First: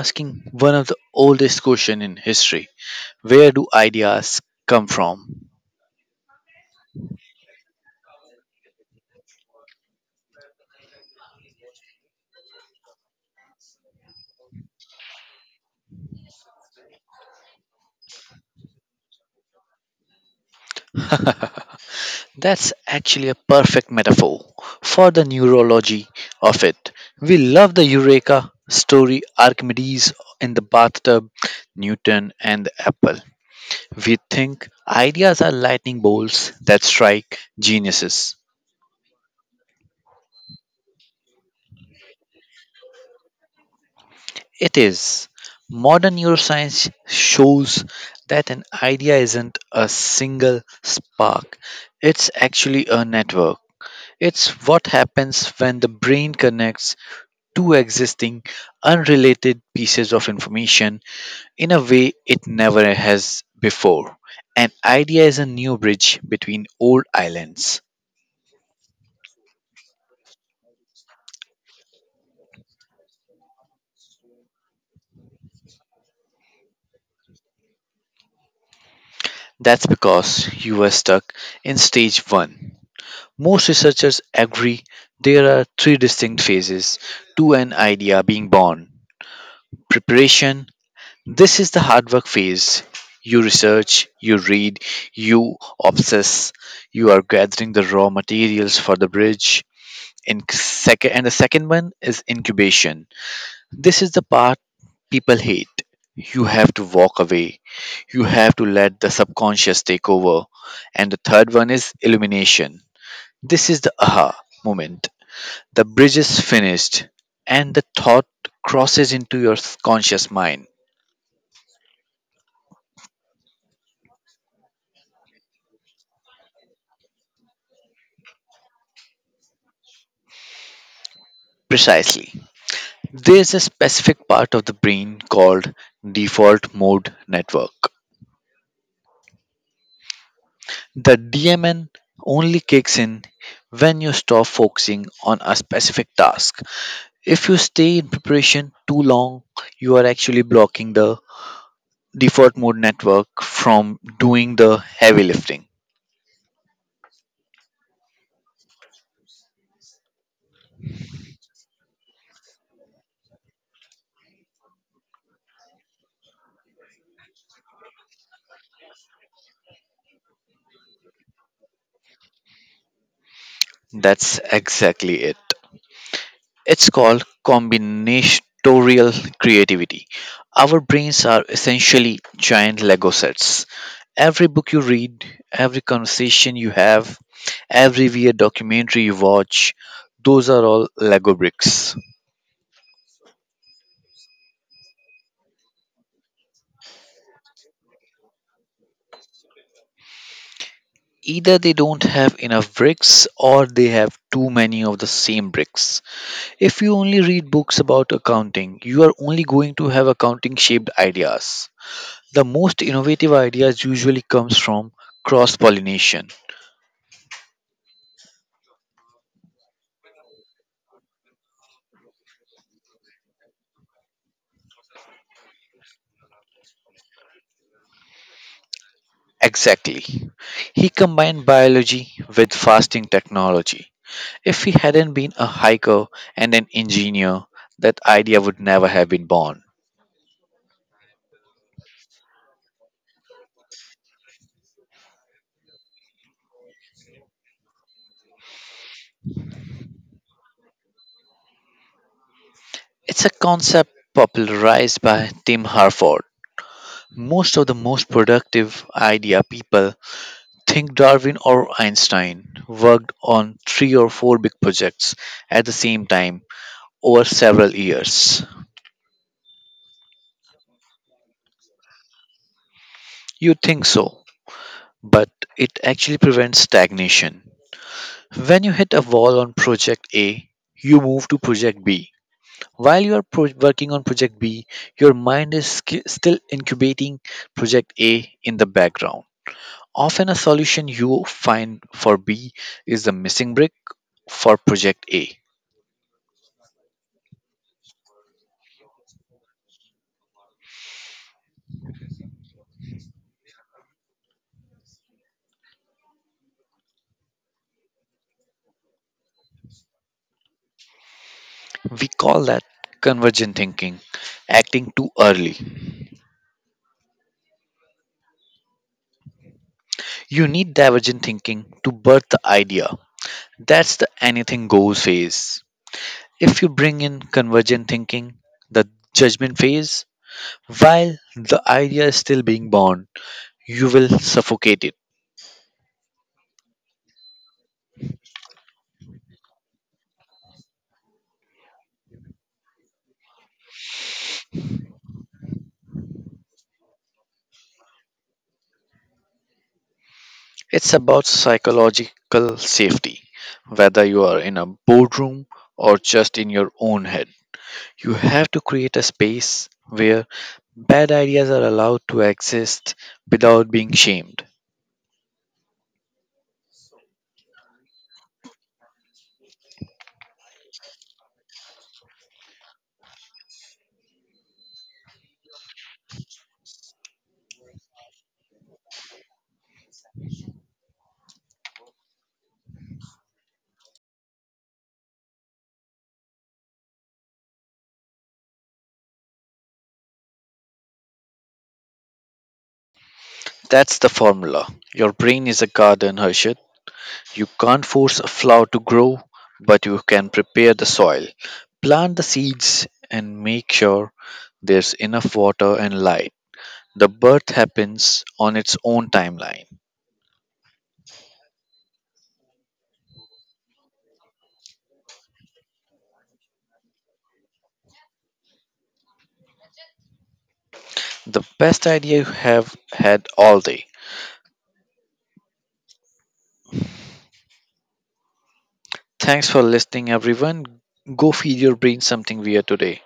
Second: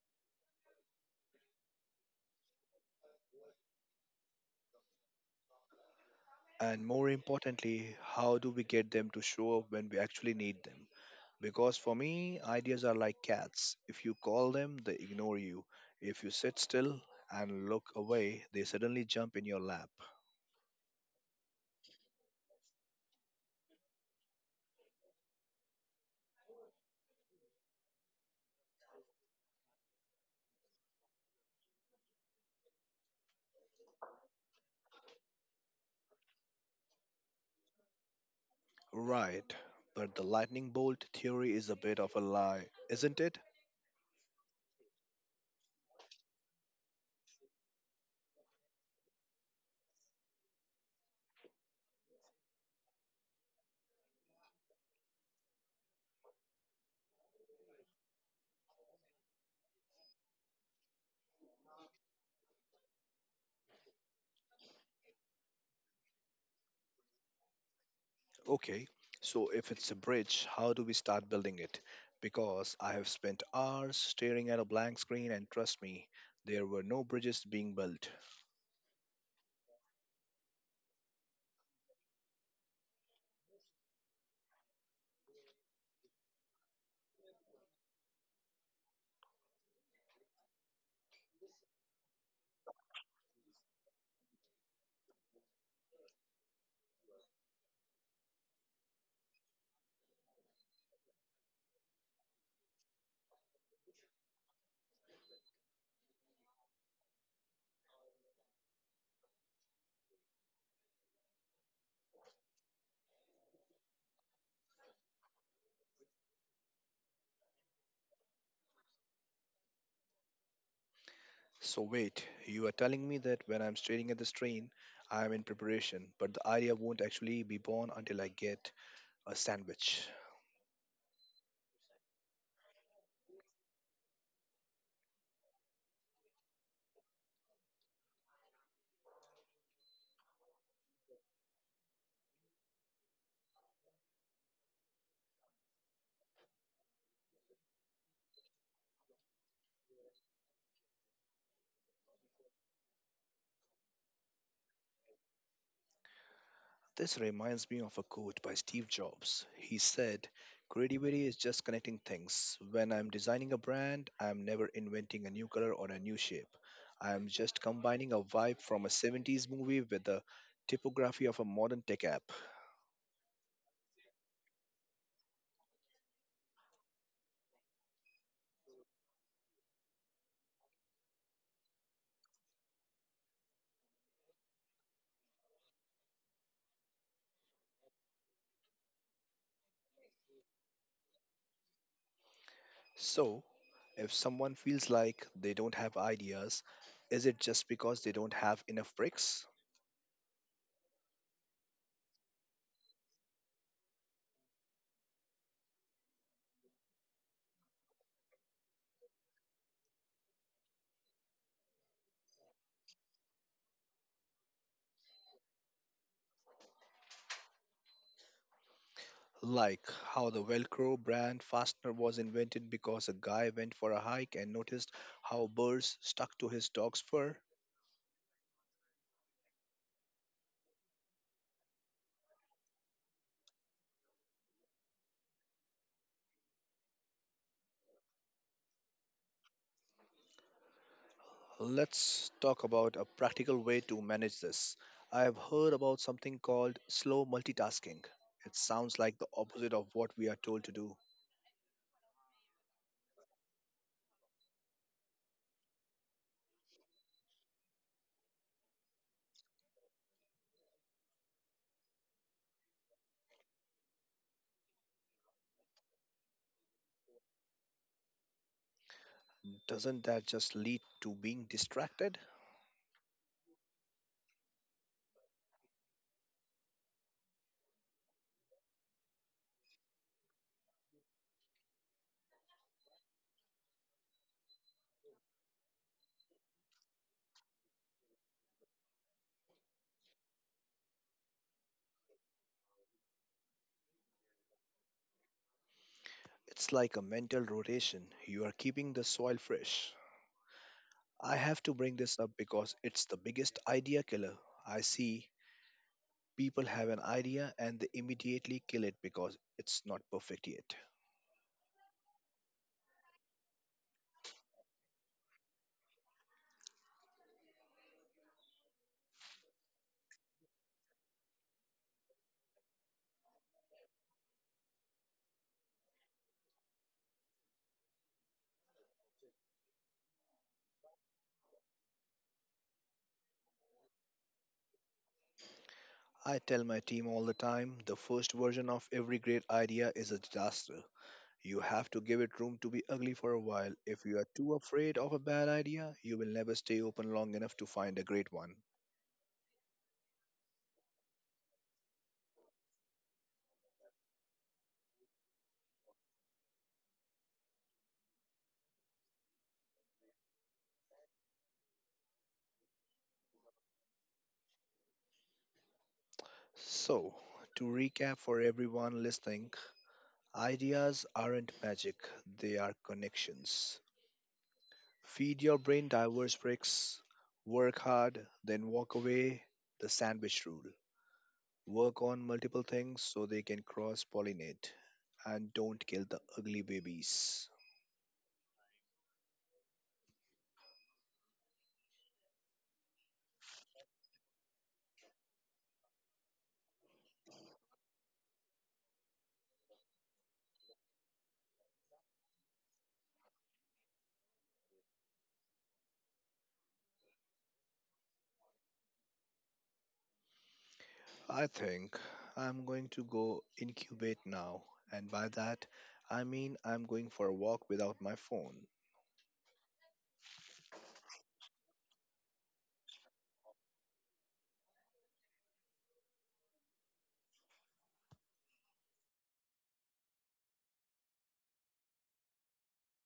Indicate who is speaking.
Speaker 1: asking one of the oldest questions in history. Where do ideas come from?
Speaker 2: And more importantly, how do we get them to show up when we actually need them? Because for me, ideas are like cats. If you call them, they ignore you. If you sit still and look away, they suddenly jump in your lap.
Speaker 1: That's actually a perfect metaphor for the neurology of it. We love the Eureka story Archimedes in the bathtub, Newton and the apple. We think ideas are lightning bolts that strike geniuses.
Speaker 2: Right, but the lightning bolt theory is a bit of a lie, isn't it?
Speaker 1: It is. Modern neuroscience shows that an idea isn't a single spark, it's actually a network. It's what happens when the brain connects two existing, unrelated pieces of information in a way it never has before. An idea is a new bridge between old islands.
Speaker 2: Okay, so if it's a bridge, how do we start building it? Because I have spent hours staring at a blank screen, and trust me, there were no bridges being built.
Speaker 1: That's because you were stuck in stage one. Most researchers agree there are three distinct phases to an idea being born. Preparation this is the hard work phase. You research, you read, you obsess, you are gathering the raw materials for the bridge. And the second one is incubation. This is the part people hate. You have to walk away. You have to let the subconscious take over. And the third one is illumination. This is the aha moment. The bridge is finished, and the thought crosses into your conscious mind.
Speaker 2: So, wait, you are telling me that when I'm staring at the screen, I am in preparation, but the idea won't actually be born until I get a sandwich.
Speaker 1: Precisely. There's a specific part of the brain called default mode network. The DMN only kicks in when you stop focusing on a specific task. If you stay in preparation too long, you are actually blocking the default mode network from doing the heavy lifting.
Speaker 2: This reminds me of a quote by Steve Jobs. He said, creativity is just connecting things. When I'm designing a brand, I'm never inventing a new color or a new shape. I'm just combining a vibe from a 70s movie with the typography of a modern tech app.
Speaker 1: That's exactly it. It's called combinatorial creativity. Our brains are essentially giant Lego sets. Every book you read, every conversation you have, every weird documentary you watch, those are all Lego bricks.
Speaker 2: So, if someone feels like they don't have ideas, is it just because they don't have enough bricks?
Speaker 1: Either they don't have enough bricks or they have too many of the same bricks. If you only read books about accounting, you are only going to have accounting shaped ideas. The most innovative ideas usually comes from cross-pollination.
Speaker 2: Like how the Velcro brand fastener was invented because a guy went for a hike and noticed how birds stuck to his dog's fur?
Speaker 1: Exactly. He combined biology with fasting technology. If he hadn't been a hiker and an engineer, that idea would never have been born.
Speaker 2: Let's talk about a practical way to manage this. I have heard about something called slow multitasking. It sounds like the opposite of what we are told to do.
Speaker 1: It's a concept popularized by Tim Harford. Most of the most productive idea people think Darwin or Einstein worked on three or four big projects at the same time over several years.
Speaker 2: Doesn't that just lead to being distracted?
Speaker 1: You think so? But it actually prevents stagnation. When you hit a wall on project A, you move to project B. While you are working on project B, your mind is still incubating project A in the background. Often, a solution you find for B is the missing brick for project A.
Speaker 2: It's like a mental rotation. You are keeping the soil fresh. I have to bring this up because it's the biggest idea killer. I see people have an idea and they immediately kill it because it's not perfect yet.
Speaker 1: We call that convergent thinking, acting too early. You need divergent thinking to birth the idea. That's the anything goes phase. If you bring in convergent thinking, the judgment phase, while the idea is still being born, you will suffocate it.
Speaker 2: I tell my team all the time, the first version of every great idea is a disaster. You have to give it room to be ugly for a while. If you are too afraid of a bad idea, you will never stay open long enough to find a great one.
Speaker 1: It's about psychological safety, whether you are in a boardroom or just in your own head. You have to create a space where bad ideas are allowed to exist without being shamed.
Speaker 2: So, to recap for everyone listening, ideas aren't magic, they are connections. Feed your brain diverse bricks, work hard, then walk away. The sandwich rule. Work on multiple things so they can cross pollinate, and don't kill the ugly babies.
Speaker 1: That's the formula. Your brain is a garden, Harshit. You can't force a flower to grow, but you can prepare the soil, plant the seeds, and make sure there's enough water and light. The birth happens on its own timeline.
Speaker 2: I think I'm going to go incubate now, and by that I mean I'm going for a walk without my phone.
Speaker 1: The best idea you have had all day. Thanks for listening, everyone. Go feed your brain something weird today.